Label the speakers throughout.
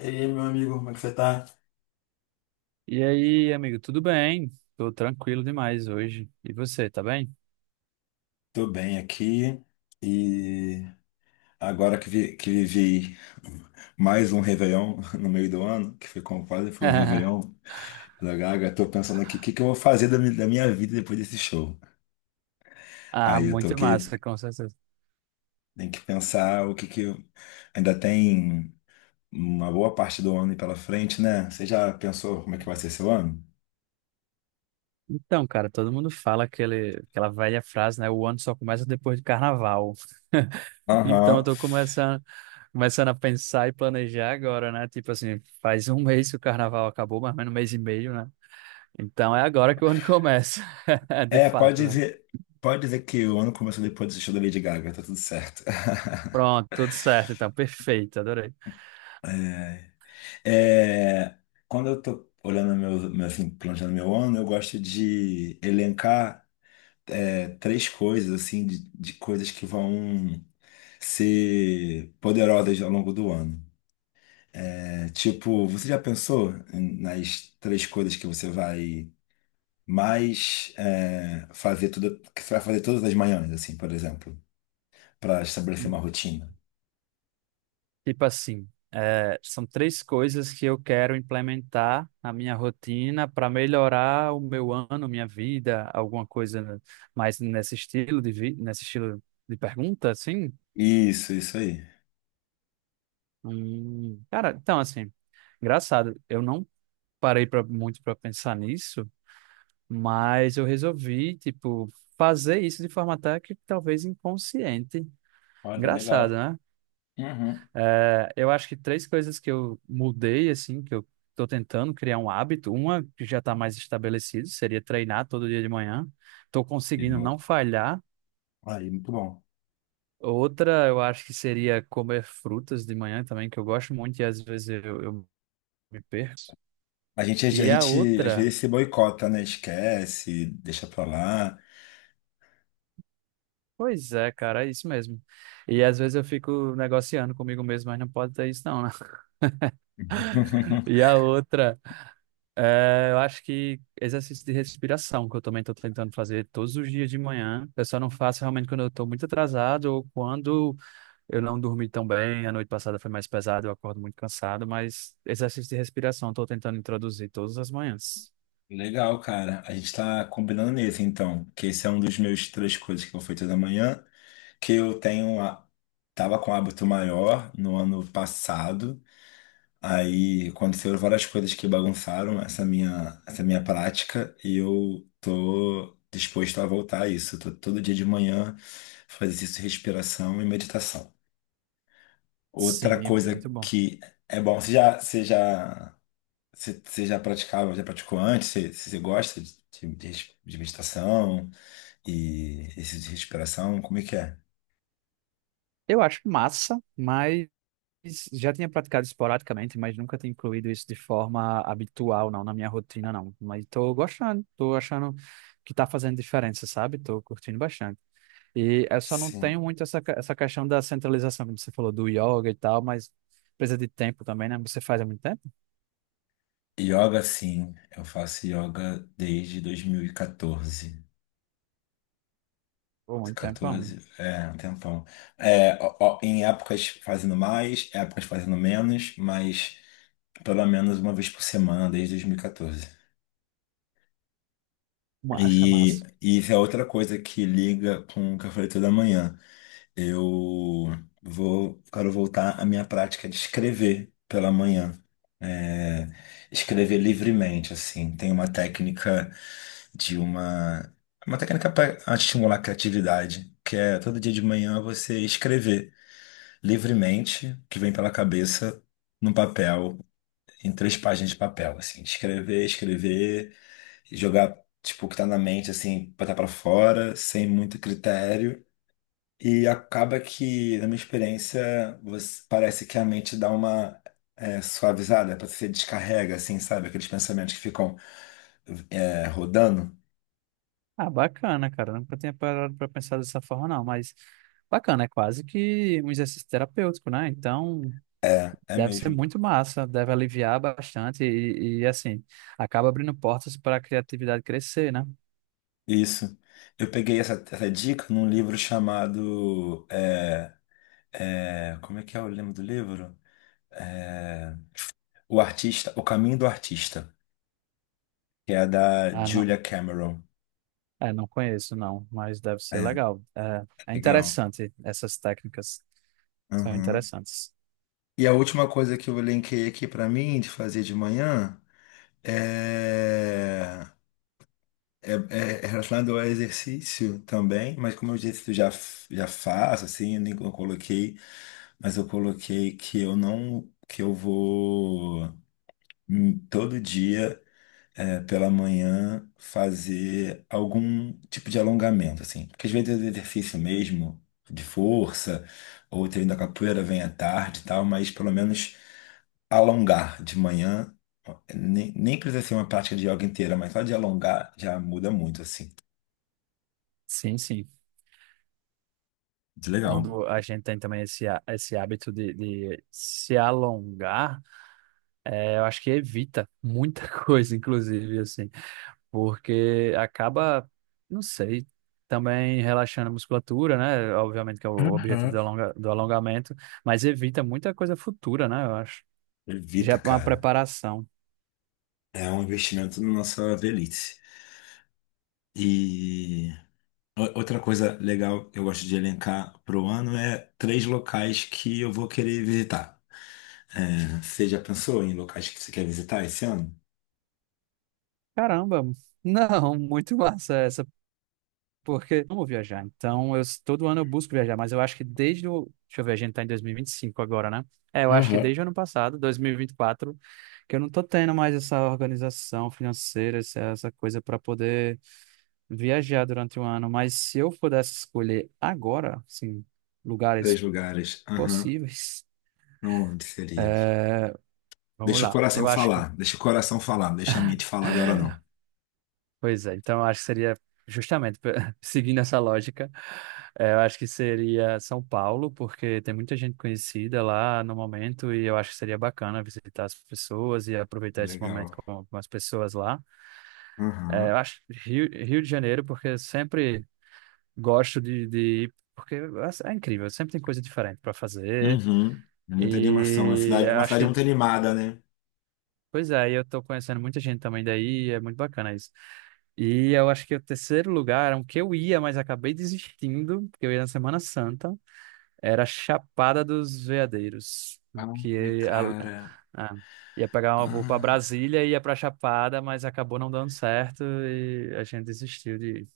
Speaker 1: E aí, meu amigo, como é que você tá?
Speaker 2: E aí, amigo, tudo bem? Tô tranquilo demais hoje. E você, tá bem?
Speaker 1: Tô bem aqui e agora que, que vivi mais um Réveillon no meio do ano, que foi como quase foi um Réveillon da Gaga. Tô pensando aqui o que eu vou fazer da minha vida depois desse show.
Speaker 2: Ah,
Speaker 1: Aí eu tô
Speaker 2: muito
Speaker 1: aqui,
Speaker 2: massa, com certeza.
Speaker 1: tem que pensar o que que eu... Ainda tem uma boa parte do ano pela frente, né? Você já pensou como é que vai ser seu ano?
Speaker 2: Então, cara, todo mundo fala aquela velha frase, né? O ano só começa depois do carnaval. Então, eu
Speaker 1: Aham.
Speaker 2: tô começando a pensar e planejar agora, né? Tipo assim, faz um mês que o carnaval acabou, mais ou menos um mês e meio, né? Então, é agora que o ano começa, de
Speaker 1: É,
Speaker 2: fato, né?
Speaker 1: pode dizer que o ano começou depois desse show da Lady Gaga, tá tudo certo.
Speaker 2: Pronto, tudo certo, então, perfeito, adorei.
Speaker 1: É, quando eu tô olhando meu, assim, planejando meu ano, eu gosto de elencar três coisas, assim, de coisas que vão ser poderosas ao longo do ano. É, tipo, você já pensou nas três coisas que você vai mais fazer tudo, que você vai fazer todas as manhãs, assim, por exemplo, para estabelecer uma rotina?
Speaker 2: Tipo assim, são três coisas que eu quero implementar na minha rotina para melhorar o meu ano, minha vida, alguma coisa mais nesse estilo de vi nesse estilo de pergunta, assim.
Speaker 1: Isso aí.
Speaker 2: Cara, então assim, engraçado, eu não parei muito para pensar nisso, mas eu resolvi, tipo, fazer isso de forma até que talvez inconsciente.
Speaker 1: Olha,
Speaker 2: Engraçado, né?
Speaker 1: hum,
Speaker 2: É, eu acho que três coisas que eu mudei, assim, que eu tô tentando criar um hábito. Uma que já tá mais estabelecido, seria treinar todo dia de manhã. Tô
Speaker 1: e
Speaker 2: conseguindo
Speaker 1: bo-
Speaker 2: não falhar.
Speaker 1: aí, muito bom.
Speaker 2: Outra, eu acho que seria comer frutas de manhã também, que eu gosto muito e às vezes eu me perco.
Speaker 1: A gente, a
Speaker 2: E a
Speaker 1: gente às
Speaker 2: outra,
Speaker 1: vezes se boicota, né? Esquece, deixa pra lá.
Speaker 2: pois é, cara, é isso mesmo. E às vezes eu fico negociando comigo mesmo, mas não pode ter isso não, né? E a outra. É, eu acho que exercício de respiração, que eu também estou tentando fazer todos os dias de manhã. Eu só não faço realmente quando eu estou muito atrasado ou quando eu não dormi tão bem. A noite passada foi mais pesada, eu acordo muito cansado, mas exercício de respiração estou tentando introduzir todas as manhãs.
Speaker 1: Legal, cara. A gente tá combinando nesse, então. Que esse é um dos meus três coisas que eu fui toda manhã. Que eu tenho. A... Tava com um hábito maior no ano passado. Aí aconteceram várias coisas que bagunçaram essa minha prática. E eu tô disposto a voltar a isso. Tô todo dia de manhã fazer isso, respiração e meditação. Outra
Speaker 2: Sim,
Speaker 1: coisa
Speaker 2: muito bom.
Speaker 1: que é bom. Você já praticava, já praticou antes? Você gosta de meditação e esse de respiração? Como é que é?
Speaker 2: Eu acho massa, mas já tinha praticado esporadicamente, mas nunca tinha incluído isso de forma habitual, não, na minha rotina, não. Mas estou gostando, estou achando que está fazendo diferença, sabe? Estou curtindo bastante. E eu só não
Speaker 1: Sim.
Speaker 2: tenho muito essa questão da centralização, como você falou, do yoga e tal, mas precisa de tempo também, né? Você faz há muito tempo?
Speaker 1: Yoga, sim. Eu faço yoga desde 2014.
Speaker 2: Pô, muito tempo, é um.
Speaker 1: 14, é, um tempão. É, ó, ó, em épocas fazendo mais, épocas fazendo menos, mas pelo menos uma vez por semana desde 2014.
Speaker 2: Massa,
Speaker 1: E
Speaker 2: massa.
Speaker 1: e isso é outra coisa que liga com o que eu falei toda manhã. Eu vou, quero voltar à minha prática de escrever pela manhã. É, escrever livremente, assim. Tem uma técnica de uma. Uma técnica para estimular a criatividade, que é todo dia de manhã você escrever livremente o que vem pela cabeça num papel, em três páginas de papel, assim. Escrever, escrever jogar, tipo, o que tá na mente, assim, botar pra fora, sem muito critério. E acaba que, na minha experiência, você- parece que a mente dá uma suavizada, parece que você descarrega, assim, sabe? Aqueles pensamentos que ficam rodando.
Speaker 2: Ah, bacana, cara. Nunca tinha parado pra pensar dessa forma, não, mas bacana, é quase que um exercício terapêutico, né? Então.
Speaker 1: É, é
Speaker 2: Deve ser
Speaker 1: mesmo.
Speaker 2: muito massa, deve aliviar bastante e assim, acaba abrindo portas para a criatividade crescer, né?
Speaker 1: Isso. Eu peguei essa dica num livro chamado. Como é que é o nome do livro? É, o Artista, O Caminho do Artista, que é da
Speaker 2: Ah, não,
Speaker 1: Julia Cameron.
Speaker 2: é, não conheço, não, mas deve ser
Speaker 1: É,
Speaker 2: legal. É, é
Speaker 1: legal.
Speaker 2: interessante, essas técnicas são
Speaker 1: Aham.
Speaker 2: interessantes.
Speaker 1: E a última coisa que eu elenquei aqui para mim de fazer de manhã é, é, é relacionado ao exercício também, mas como eu disse, eu já, já faço, assim, eu nem eu coloquei, mas eu coloquei que eu não, que eu vou todo dia pela manhã fazer algum tipo de alongamento, assim, porque às vezes o exercício mesmo de força ou o treino da capoeira vem à tarde e tal, mas pelo menos alongar de manhã, nem precisa ser uma prática de yoga inteira, mas só de alongar já muda muito, assim.
Speaker 2: Sim, sim.
Speaker 1: Muito legal.
Speaker 2: Quando a gente tem também esse hábito de se alongar, eu acho que evita muita coisa, inclusive, assim, porque acaba, não sei, também relaxando a musculatura, né? Obviamente que é o objetivo
Speaker 1: Uhum.
Speaker 2: do do alongamento, mas evita muita coisa futura, né? Eu acho. Já é
Speaker 1: Evita,
Speaker 2: uma
Speaker 1: cara.
Speaker 2: preparação.
Speaker 1: É um investimento na nossa velhice. E outra coisa legal que eu gosto de elencar pro ano é três locais que eu vou querer visitar. É, você já pensou em locais que você quer visitar esse ano?
Speaker 2: Caramba, não, muito massa essa. Porque eu amo viajar. Então, eu, todo ano eu busco viajar, mas eu acho que desde o. Deixa eu ver, a gente tá em 2025 agora, né? É, eu acho que
Speaker 1: Uhum.
Speaker 2: desde o ano passado, 2024, que eu não tô tendo mais essa organização financeira, essa coisa para poder viajar durante o ano. Mas se eu pudesse escolher agora, assim, lugares
Speaker 1: Três lugares. Aham.
Speaker 2: possíveis,
Speaker 1: Não, onde seria?
Speaker 2: vamos
Speaker 1: Deixa o
Speaker 2: lá.
Speaker 1: coração
Speaker 2: Eu acho que...
Speaker 1: falar. Deixa o coração falar. Deixa a mente falar agora não.
Speaker 2: Pois é, então eu acho que seria justamente seguindo essa lógica, eu acho que seria São Paulo, porque tem muita gente conhecida lá no momento e eu acho que seria bacana visitar as pessoas e aproveitar esse momento
Speaker 1: Legal.
Speaker 2: com as pessoas lá. Eu
Speaker 1: Aham.
Speaker 2: acho Rio, Rio de Janeiro, porque eu sempre gosto de ir, porque é incrível, sempre tem coisa diferente para fazer
Speaker 1: Uhum. É, muita animação. A
Speaker 2: e
Speaker 1: cidade,
Speaker 2: eu
Speaker 1: uma
Speaker 2: acho
Speaker 1: cidade
Speaker 2: que...
Speaker 1: muito animada, né?
Speaker 2: Pois é, e eu tô conhecendo muita gente também daí, é muito bacana isso. E eu acho que o terceiro lugar, era um que eu ia, mas acabei desistindo, porque eu ia na Semana Santa, era Chapada dos Veadeiros,
Speaker 1: Ai,
Speaker 2: que a,
Speaker 1: cara.
Speaker 2: ah, ia pegar uma voo para
Speaker 1: Ah.
Speaker 2: Brasília e ia para Chapada, mas acabou não dando certo e a gente desistiu de ir.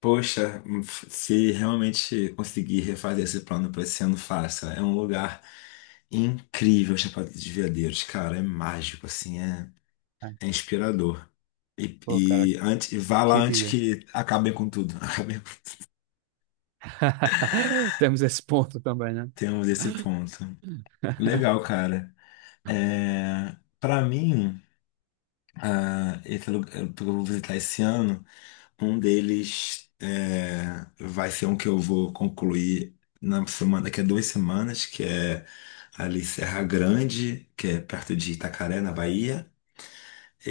Speaker 1: Poxa, se realmente conseguir refazer esse plano para esse ano, faça. É um lugar incrível, Chapada dos Veadeiros, cara. É mágico, assim, é,
Speaker 2: Ai,
Speaker 1: é inspirador. E,
Speaker 2: pô, cara,
Speaker 1: e antes, e vá lá
Speaker 2: que
Speaker 1: antes
Speaker 2: dia.
Speaker 1: que acabem com tudo. Acabem com...
Speaker 2: Temos esse ponto também, né?
Speaker 1: Temos esse ponto. Legal, cara. É, para mim, ah, esse lugar que eu vou visitar esse ano, um deles vai ser um que eu vou concluir na semana, daqui a 2 semanas, que é ali Serra Grande, que é perto de Itacaré, na Bahia.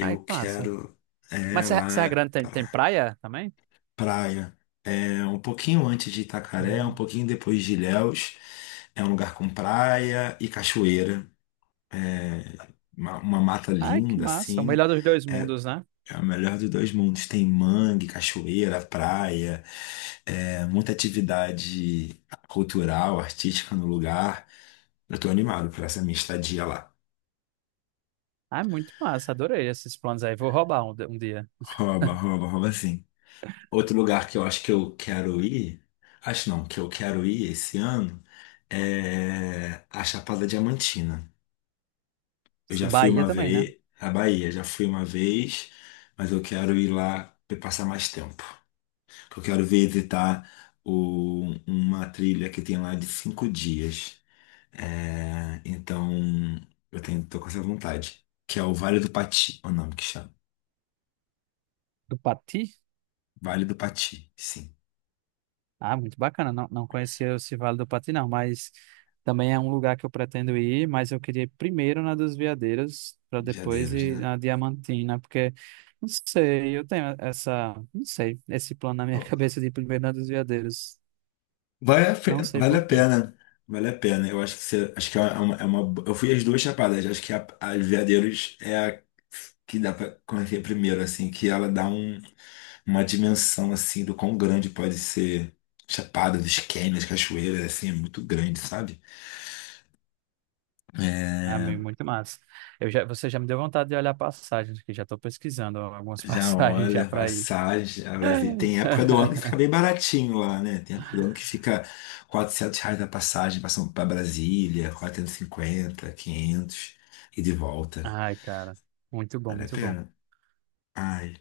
Speaker 2: Ai passa.
Speaker 1: quero
Speaker 2: Mas Serra
Speaker 1: lá
Speaker 2: Serra
Speaker 1: é
Speaker 2: Grande tem, tem praia também?
Speaker 1: praia. É um pouquinho antes de Itacaré, um pouquinho depois de Ilhéus. É um lugar com praia e cachoeira. É uma mata
Speaker 2: Ai, que
Speaker 1: linda,
Speaker 2: massa. O
Speaker 1: assim.
Speaker 2: melhor dos dois mundos, né?
Speaker 1: É o melhor dos dois mundos. Tem mangue, cachoeira, praia. É, muita atividade cultural, artística no lugar. Eu tô animado por essa minha estadia lá.
Speaker 2: Ai, muito massa. Adorei esses planos aí. Vou roubar um dia.
Speaker 1: Rouba, rouba, rouba sim. Outro lugar que eu acho que eu quero ir, acho não, que eu quero ir esse ano é a Chapada Diamantina. Eu já fui
Speaker 2: Bahia
Speaker 1: uma
Speaker 2: também, né?
Speaker 1: vez na Bahia, já fui uma vez, mas eu quero ir lá para passar mais tempo. Eu quero visitar uma trilha que tem lá de 5 dias. É, então, eu tenho, tô com essa vontade. Que é o Vale do Pati, é o nome que chama.
Speaker 2: Do Pati.
Speaker 1: Vale do Pati, sim.
Speaker 2: Ah, muito bacana. Não, não conhecia esse Vale do Pati, não, mas também é um lugar que eu pretendo ir, mas eu queria ir primeiro na dos Veadeiros, para depois
Speaker 1: De
Speaker 2: ir
Speaker 1: né?
Speaker 2: na Diamantina, porque não sei, eu tenho essa, não sei, esse plano na minha cabeça de ir primeiro na dos Veadeiros. Não sei
Speaker 1: Vale a
Speaker 2: porquê...
Speaker 1: pena. Vale a pena. Eu acho que você, acho que eu fui as duas chapadas. Acho que a Veadeiros é a que dá pra conhecer primeiro, assim, que ela dá uma dimensão assim do quão grande pode ser Chapada dos Canyons, cachoeiras, assim, é muito grande, sabe?
Speaker 2: Ah,
Speaker 1: É,
Speaker 2: meu, muito massa. Eu já, você já me deu vontade de olhar passagens, que já estou pesquisando algumas
Speaker 1: já
Speaker 2: passagens já
Speaker 1: olha,
Speaker 2: para ir.
Speaker 1: passagem, a Brasília. Tem época do ano que fica bem baratinho lá, né? Tem época do ano que fica 400 reais a passagem para Brasília, 450, 500, e de volta.
Speaker 2: Ai, cara, muito bom,
Speaker 1: Vale a
Speaker 2: muito bom.
Speaker 1: pena. Ai.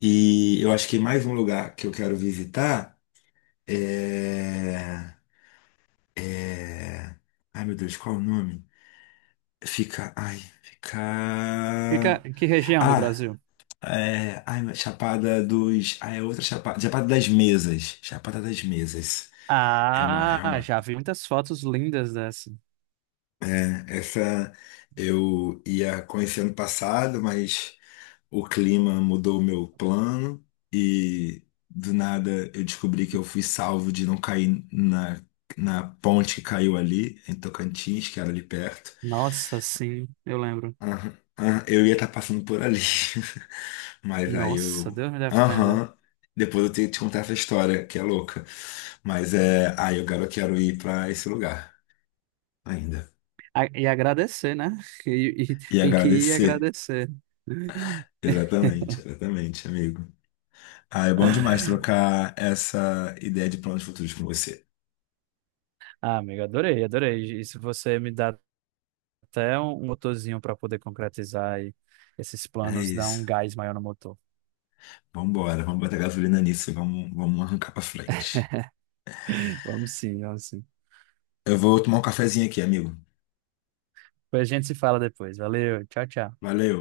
Speaker 1: E eu acho que mais um lugar que eu quero visitar é... é... Ai, meu Deus, qual é o nome? Fica... Ai, fica...
Speaker 2: Fica em que região do
Speaker 1: Ah,
Speaker 2: Brasil?
Speaker 1: É, ai, Chapada dos. Ah, é outra Chapada. Chapada das Mesas. Chapada das Mesas. É uma, é
Speaker 2: Ah,
Speaker 1: uma.
Speaker 2: já vi muitas fotos lindas dessa.
Speaker 1: Essa eu ia conhecer ano passado, mas o clima mudou o meu plano e do nada eu descobri que eu fui salvo de não cair na ponte que caiu ali, em Tocantins, que era ali perto.
Speaker 2: Nossa, sim, eu lembro.
Speaker 1: Aham, aham, eu ia estar passando por ali. Mas aí
Speaker 2: Nossa,
Speaker 1: eu.
Speaker 2: Deus me defenda.
Speaker 1: Aham. Depois eu tenho que te contar essa história, que é louca. Mas é. Aí eu quero, quero ir pra esse lugar ainda.
Speaker 2: A- E agradecer, né? E, e
Speaker 1: E
Speaker 2: tem que ir
Speaker 1: agradecer.
Speaker 2: agradecer.
Speaker 1: Exatamente, exatamente, amigo. Ah, é bom demais trocar essa ideia de planos futuros com você.
Speaker 2: Ah, amigo, adorei, adorei. E se você me dá até um motorzinho para poder concretizar e esses
Speaker 1: É
Speaker 2: planos, dar um
Speaker 1: isso.
Speaker 2: gás maior no motor.
Speaker 1: Vambora, vamos botar gasolina nisso e vamos arrancar pra frente.
Speaker 2: Vamos sim, vamos sim.
Speaker 1: Eu vou tomar um cafezinho aqui, amigo.
Speaker 2: Depois a gente se fala depois. Valeu, tchau, tchau.
Speaker 1: Valeu.